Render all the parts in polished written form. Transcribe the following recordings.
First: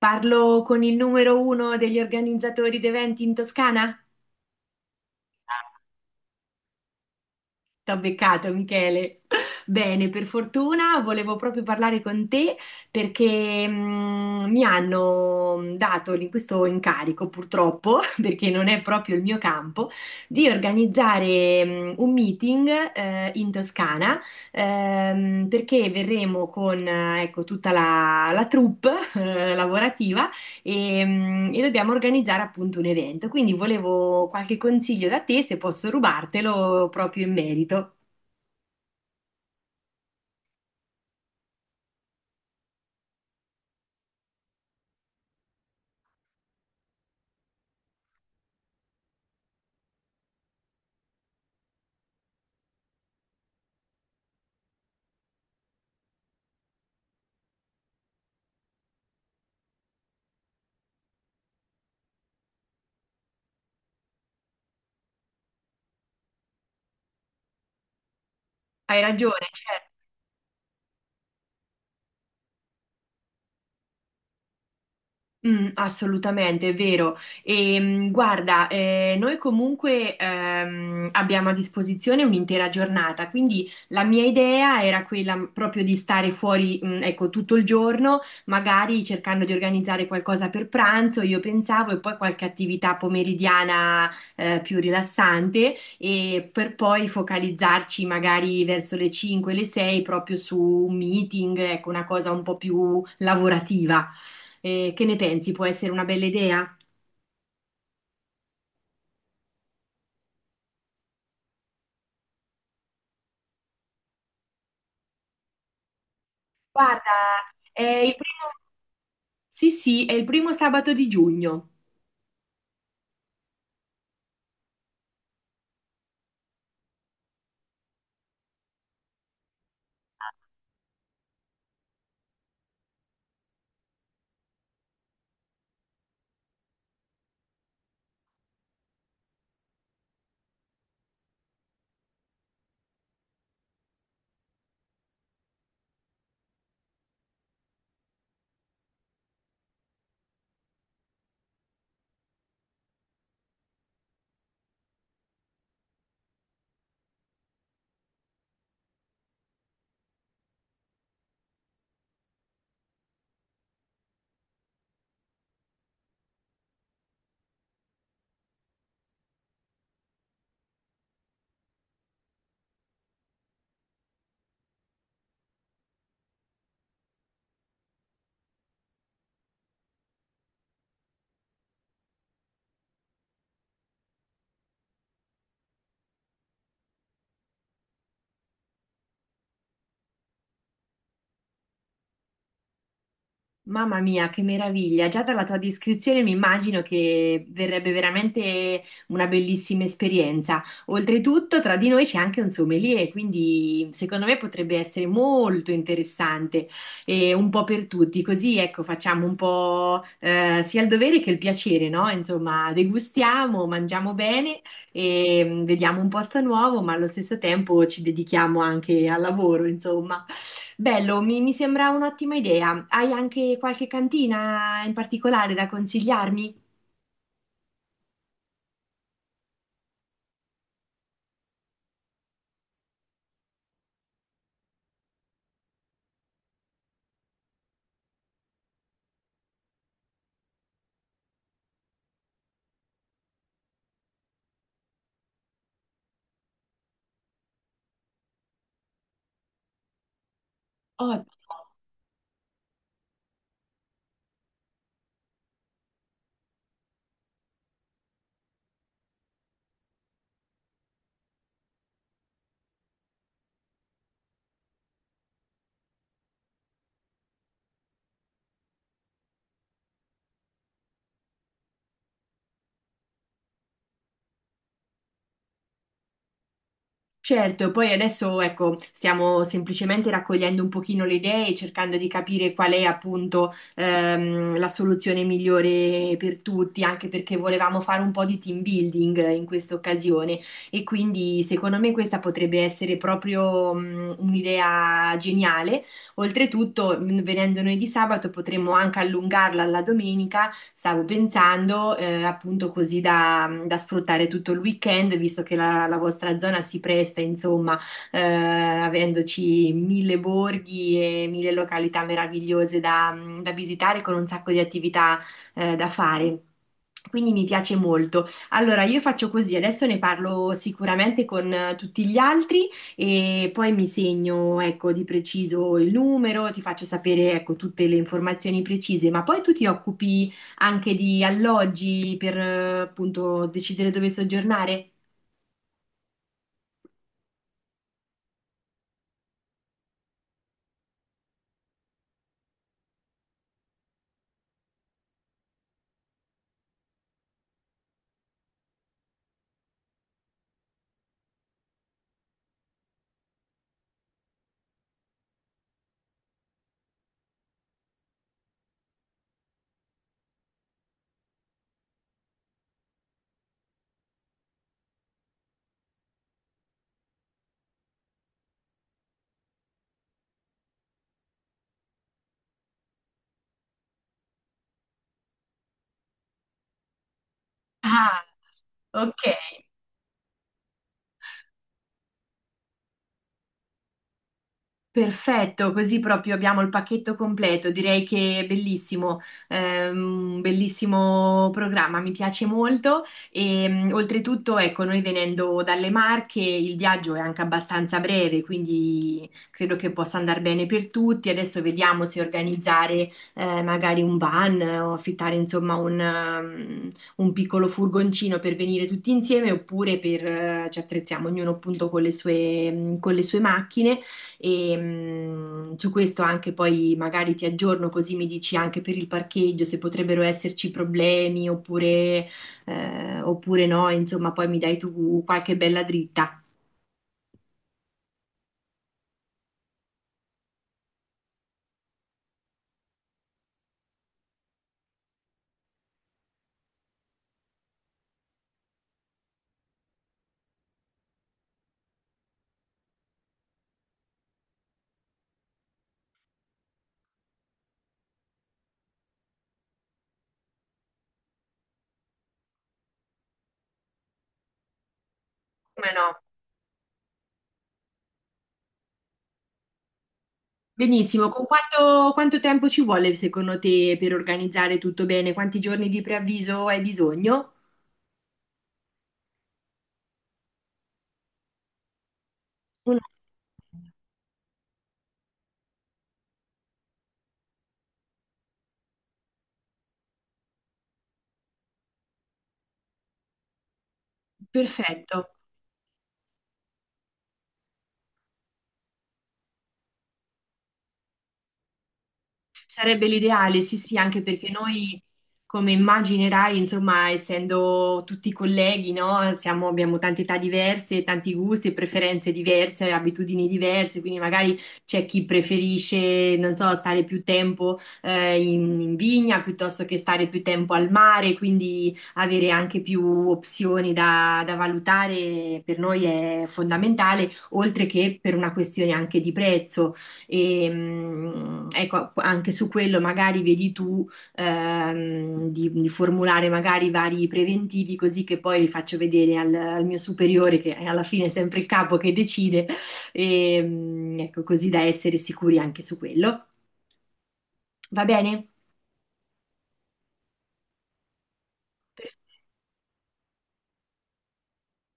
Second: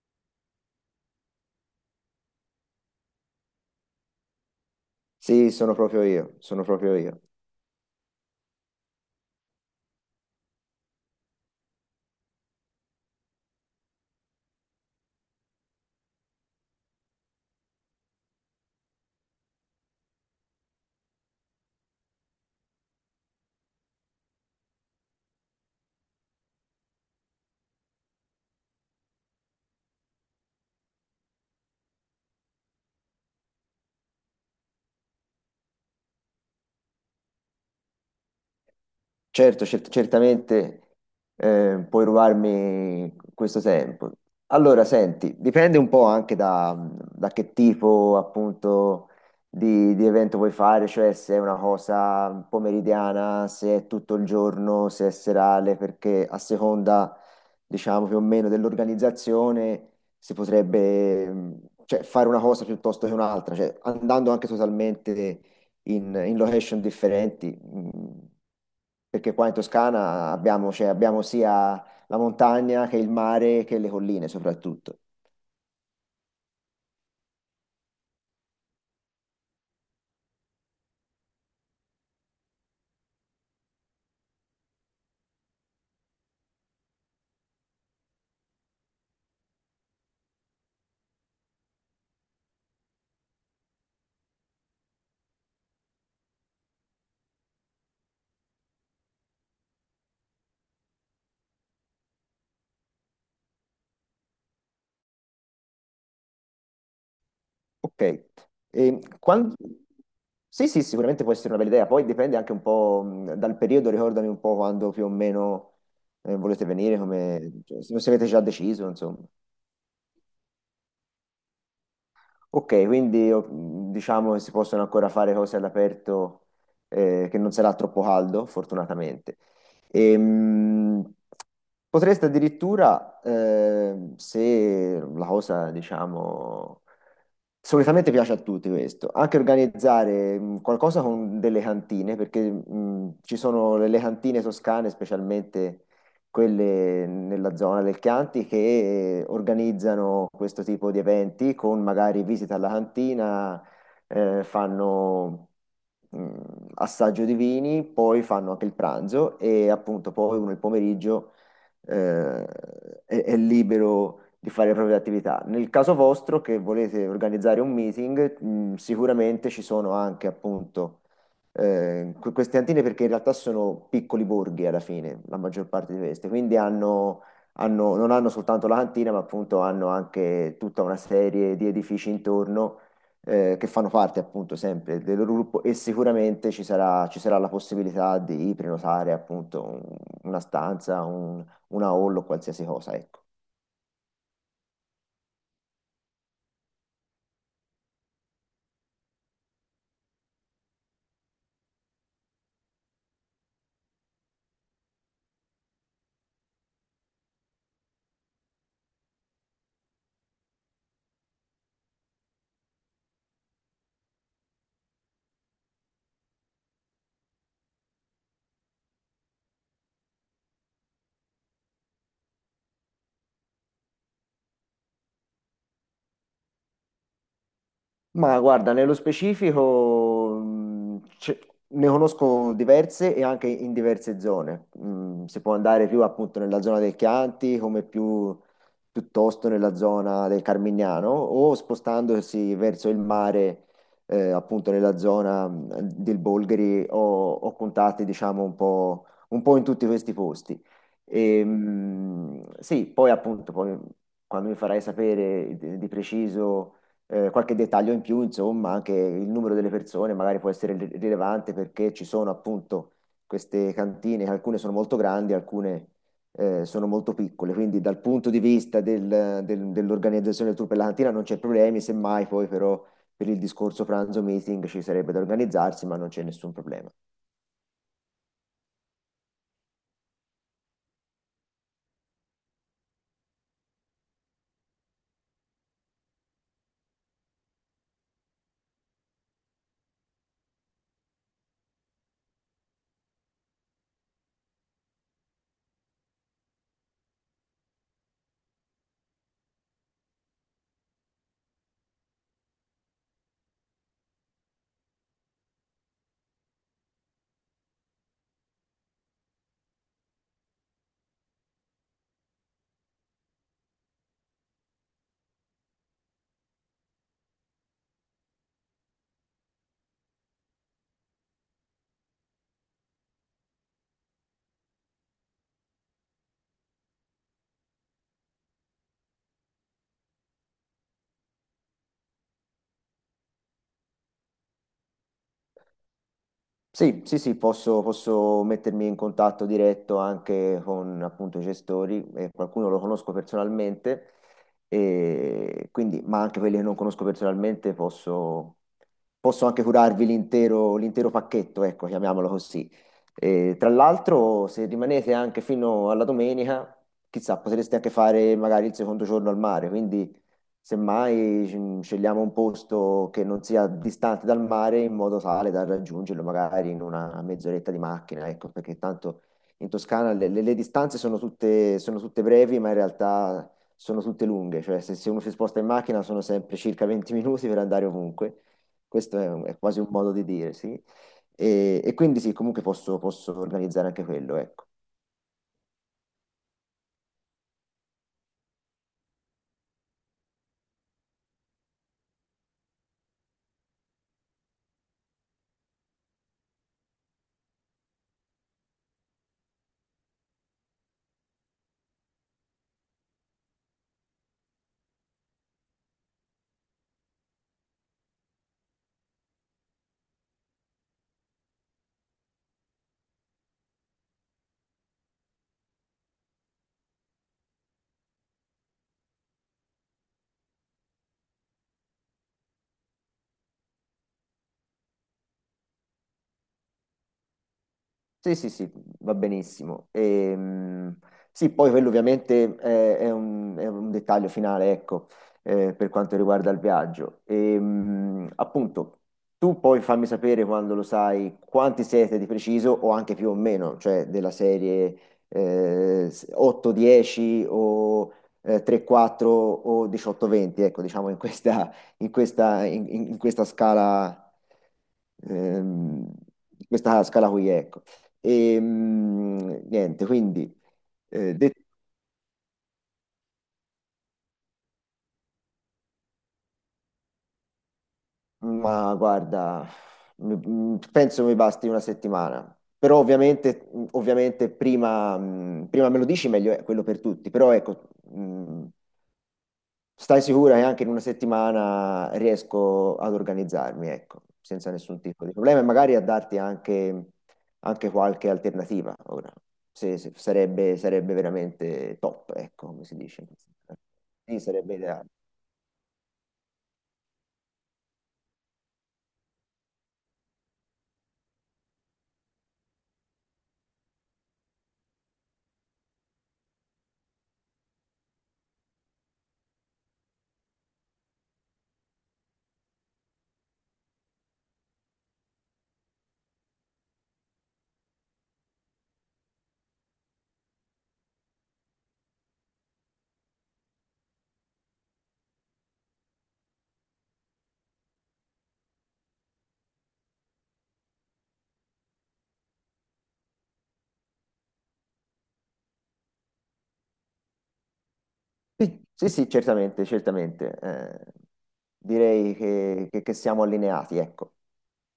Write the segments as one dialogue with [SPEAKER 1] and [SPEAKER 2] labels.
[SPEAKER 1] Parlo con il numero uno degli organizzatori d'eventi in Toscana?
[SPEAKER 2] Sì, sono proprio io, sono proprio io.
[SPEAKER 1] T'ho beccato, Michele. Bene, per fortuna volevo proprio parlare con te perché mi hanno dato lì questo incarico, purtroppo, perché non è proprio il mio campo, di organizzare un meeting in Toscana, perché verremo con ecco, tutta la troupe lavorativa e dobbiamo organizzare appunto un evento. Quindi volevo qualche consiglio da te, se posso rubartelo proprio in merito.
[SPEAKER 2] Certo, certamente puoi rubarmi questo tempo. Allora, senti, dipende un po' anche da che tipo appunto di evento vuoi fare, cioè se è una cosa pomeridiana, se è tutto il giorno, se è serale, perché a seconda, diciamo, più o meno dell'organizzazione si potrebbe cioè, fare una cosa piuttosto che un'altra, cioè andando anche totalmente in location differenti,
[SPEAKER 1] Hai
[SPEAKER 2] perché
[SPEAKER 1] ragione,
[SPEAKER 2] qua in
[SPEAKER 1] certo.
[SPEAKER 2] Toscana abbiamo, cioè, abbiamo sia la montagna che il mare che le colline soprattutto.
[SPEAKER 1] Mm, assolutamente, è vero. Guarda, noi comunque abbiamo a disposizione un'intera giornata, quindi la mia idea era quella proprio di stare fuori, mm, ecco, tutto il giorno, magari cercando di organizzare qualcosa per pranzo, io pensavo, e poi qualche attività pomeridiana più rilassante, e per poi focalizzarci magari verso le 5, le 6 proprio su un meeting, ecco, una cosa un po' più lavorativa. Che ne pensi? Può essere una bella idea?
[SPEAKER 2] Ok. E quan- Sì, sì, sicuramente può essere una bella idea, poi dipende anche un po' dal periodo, ricordami un po' quando più o meno volete venire,
[SPEAKER 1] Guarda, è
[SPEAKER 2] cioè, se
[SPEAKER 1] il
[SPEAKER 2] avete già
[SPEAKER 1] primo...
[SPEAKER 2] deciso, insomma.
[SPEAKER 1] Sì, sì, è il primo sabato di giugno.
[SPEAKER 2] Ok, quindi io, diciamo che si possono ancora fare cose all'aperto, che non sarà troppo caldo, fortunatamente. Ehm, Potreste addirittura, se la cosa, diciamo, solitamente piace a tutti questo, anche organizzare qualcosa con delle cantine, perché ci sono le cantine toscane, specialmente quelle nella zona del Chianti, che organizzano questo tipo di eventi con magari visita alla cantina, fanno mh, assaggio di vini, poi fanno anche il pranzo e appunto poi uno il pomeriggio eh, è libero di fare le proprie attività. Nel caso vostro, che volete organizzare un meeting, sicuramente ci sono anche appunto que- queste antine perché in realtà sono piccoli borghi alla fine, la maggior parte di queste, quindi hanno, hanno- non hanno soltanto la cantina, ma appunto hanno anche tutta una serie di edifici intorno. Che fanno parte appunto sempre del loro gruppo e sicuramente ci sarà la possibilità di prenotare appunto un- una stanza, un una haul o qualsiasi cosa, ecco.
[SPEAKER 1] Mamma mia, che meraviglia! Già dalla tua descrizione mi immagino che verrebbe veramente una bellissima esperienza. Oltretutto, tra di noi c'è anche un sommelier, quindi secondo me potrebbe essere molto interessante e un po' per tutti. Così, ecco, facciamo un po' sia il dovere che il piacere, no? Insomma, degustiamo, mangiamo bene e vediamo un posto nuovo, ma allo stesso tempo ci dedichiamo anche al lavoro, insomma. Bello, mi sembra un'ottima idea. Hai anche qualche cantina in particolare da consigliarmi?
[SPEAKER 2] Ma guarda, nello specifico ce- ne conosco diverse e anche in diverse zone. Mm, si può andare più appunto nella zona del Chianti, come più piuttosto nella zona del Carmignano, o spostandosi verso il mare, appunto nella zona del Bolgheri, ho, ho contatti, diciamo, un po' in tutti questi posti.
[SPEAKER 1] Oh.
[SPEAKER 2] E, sì, poi appunto, poi, quando mi farai sapere di preciso qualche dettaglio in più, insomma, anche il numero delle persone magari può essere ri- rilevante perché ci sono appunto queste cantine, alcune sono molto grandi, alcune sono molto piccole, quindi dal punto di vista del- del- dell'organizzazione del tour per la cantina non c'è problemi, semmai poi però per il discorso pranzo meeting ci sarebbe da organizzarsi, ma non c'è nessun problema.
[SPEAKER 1] Certo, poi adesso ecco, stiamo semplicemente raccogliendo un pochino le idee e cercando di capire qual è appunto la soluzione migliore per tutti, anche perché volevamo fare un po' di team building in questa occasione e quindi secondo me questa potrebbe essere proprio un'idea geniale. Oltretutto, venendo noi di sabato, potremmo anche allungarla alla domenica, stavo pensando, appunto così da sfruttare tutto il weekend, visto che la vostra zona si presta, insomma, avendoci mille borghi e mille località meravigliose da visitare con un sacco di attività, da fare. Quindi mi piace molto. Allora, io faccio così, adesso ne parlo sicuramente con tutti gli altri e poi mi segno, ecco, di preciso il numero, ti faccio sapere, ecco, tutte le informazioni precise, ma poi tu ti occupi anche di alloggi per appunto decidere dove soggiornare?
[SPEAKER 2] Sì, sì, sì, posso, posso mettermi in contatto diretto anche con appunto i gestori, qualcuno lo conosco personalmente, e quindi, ma anche quelli che non conosco personalmente posso, posso anche curarvi l'intero l'intero pacchetto, ecco, chiamiamolo così. E, tra l'altro, se rimanete anche fino alla domenica, chissà, potreste anche fare magari il secondo giorno al mare, quindi Semmai mm, scegliamo un posto che non sia distante dal mare in modo tale da raggiungerlo magari in una mezz'oretta di macchina, ecco, perché tanto in Toscana le distanze sono tutte brevi, ma in realtà sono tutte lunghe, cioè se, se uno si sposta in macchina sono sempre circa 20 minuti per andare
[SPEAKER 1] Ah,
[SPEAKER 2] ovunque, questo
[SPEAKER 1] ok.
[SPEAKER 2] è, un- è quasi un modo di dire, sì. E quindi sì, comunque posso, posso organizzare anche quello, ecco.
[SPEAKER 1] Perfetto, così proprio abbiamo il pacchetto completo. Direi che è bellissimo, bellissimo programma, mi piace molto. E oltretutto, ecco, noi venendo dalle Marche, il viaggio è anche abbastanza breve, quindi credo che possa andare bene per tutti. Adesso vediamo se organizzare magari un van o affittare insomma un piccolo furgoncino per venire tutti insieme oppure per, ci attrezziamo ognuno appunto con le sue macchine e su questo anche poi magari ti aggiorno così mi dici anche per il parcheggio se potrebbero esserci problemi oppure, oppure no, insomma, poi mi dai tu qualche bella dritta.
[SPEAKER 2] Sì, sì, sì, va benissimo. Sì, poi quello ovviamente è un, "è". Un dettaglio finale, ecco, per quanto riguarda il viaggio. Appunto, tu poi fammi sapere quando lo sai quanti siete di preciso o anche più o meno, cioè della serie 8-10 o 3-4 o 18-20, ecco, diciamo in questa, in questa, in in-
[SPEAKER 1] Come
[SPEAKER 2] ehm,
[SPEAKER 1] no?
[SPEAKER 2] in questa scala qui, ecco. E niente, quindi
[SPEAKER 1] Benissimo, con
[SPEAKER 2] detto,
[SPEAKER 1] quanto, quanto tempo ci vuole secondo te per organizzare tutto bene? Quanti giorni di preavviso hai bisogno?
[SPEAKER 2] ma guarda, mi- penso mi basti una settimana. Però
[SPEAKER 1] Un-
[SPEAKER 2] ovviamente, ovviamente prima, prima me lo dici meglio è quello per tutti. Però ecco, stai sicura che anche in una settimana riesco ad organizzarmi, ecco, senza nessun tipo
[SPEAKER 1] Perfetto.
[SPEAKER 2] di problema e magari a darti anche, anche qualche alternativa ora. Se, se- sarebbe, sarebbe veramente top, ecco, come si
[SPEAKER 1] Sarebbe
[SPEAKER 2] dice.
[SPEAKER 1] l'ideale, sì, sì, anche
[SPEAKER 2] Sì,
[SPEAKER 1] perché
[SPEAKER 2] sarebbe
[SPEAKER 1] noi,
[SPEAKER 2] ideale.
[SPEAKER 1] come immaginerai, insomma, essendo tutti colleghi, no? Abbiamo tante età diverse, tanti gusti e preferenze diverse, abitudini diverse, quindi magari c'è chi preferisce, non so, stare più tempo in, in vigna piuttosto che stare più tempo al mare, quindi avere anche più opzioni da valutare per noi è fondamentale, oltre che per una questione anche di prezzo ecco, anche su quello magari vedi tu di formulare magari vari preventivi così che poi li faccio vedere al mio superiore, che alla fine è sempre il capo che decide, ecco, così da essere sicuri anche su quello. Va bene?
[SPEAKER 2] Sì, sì, sì, certamente, certamente. Direi che siamo allineati, ecco.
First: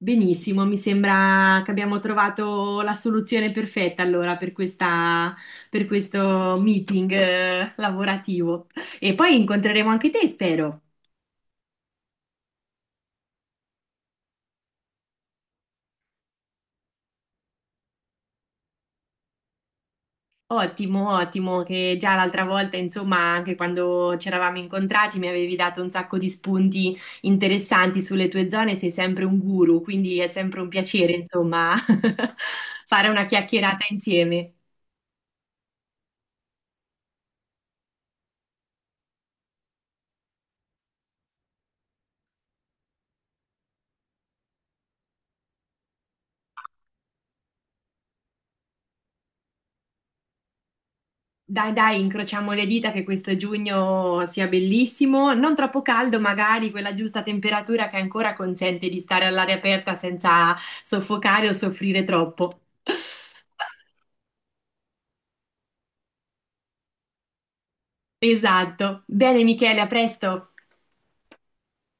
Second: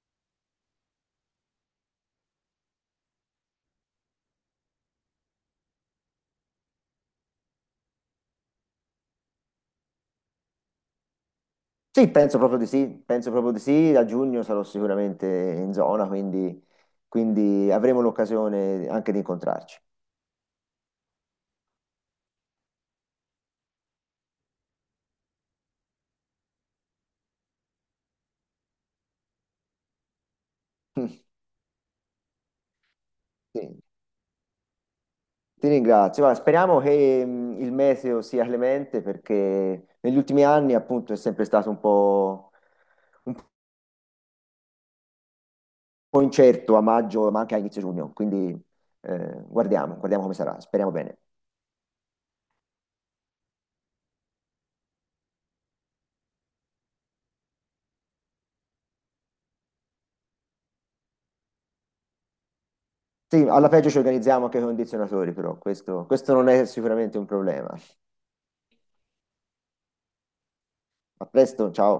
[SPEAKER 1] Benissimo, mi sembra che abbiamo trovato la soluzione perfetta allora per questa, per questo meeting lavorativo. E poi incontreremo anche te, spero.
[SPEAKER 2] Sì, penso proprio di sì, penso proprio di sì. A giugno sarò sicuramente in zona, quindi, quindi avremo l'occasione anche di incontrarci.
[SPEAKER 1] Ottimo, ottimo, che già l'altra volta, insomma, anche quando ci eravamo incontrati mi avevi dato un sacco di spunti interessanti sulle tue zone, sei sempre un guru, quindi è sempre un piacere, insomma, fare una
[SPEAKER 2] Sì,
[SPEAKER 1] chiacchierata insieme.
[SPEAKER 2] Ti ringrazio. Guarda, speriamo che il meteo sia clemente perché negli ultimi anni appunto è sempre stato un po' incerto a maggio, ma anche a inizio giugno. Quindi guardiamo, guardiamo come sarà. Speriamo bene.
[SPEAKER 1] Dai, dai, incrociamo le dita che questo giugno sia bellissimo, non troppo caldo, magari quella giusta temperatura che ancora consente di stare all'aria aperta senza soffocare o soffrire troppo.
[SPEAKER 2] Sì, alla peggio ci organizziamo anche con i condizionatori, però questo non è sicuramente un problema.
[SPEAKER 1] Esatto. Bene, Michele, a presto.
[SPEAKER 2] A presto, ciao.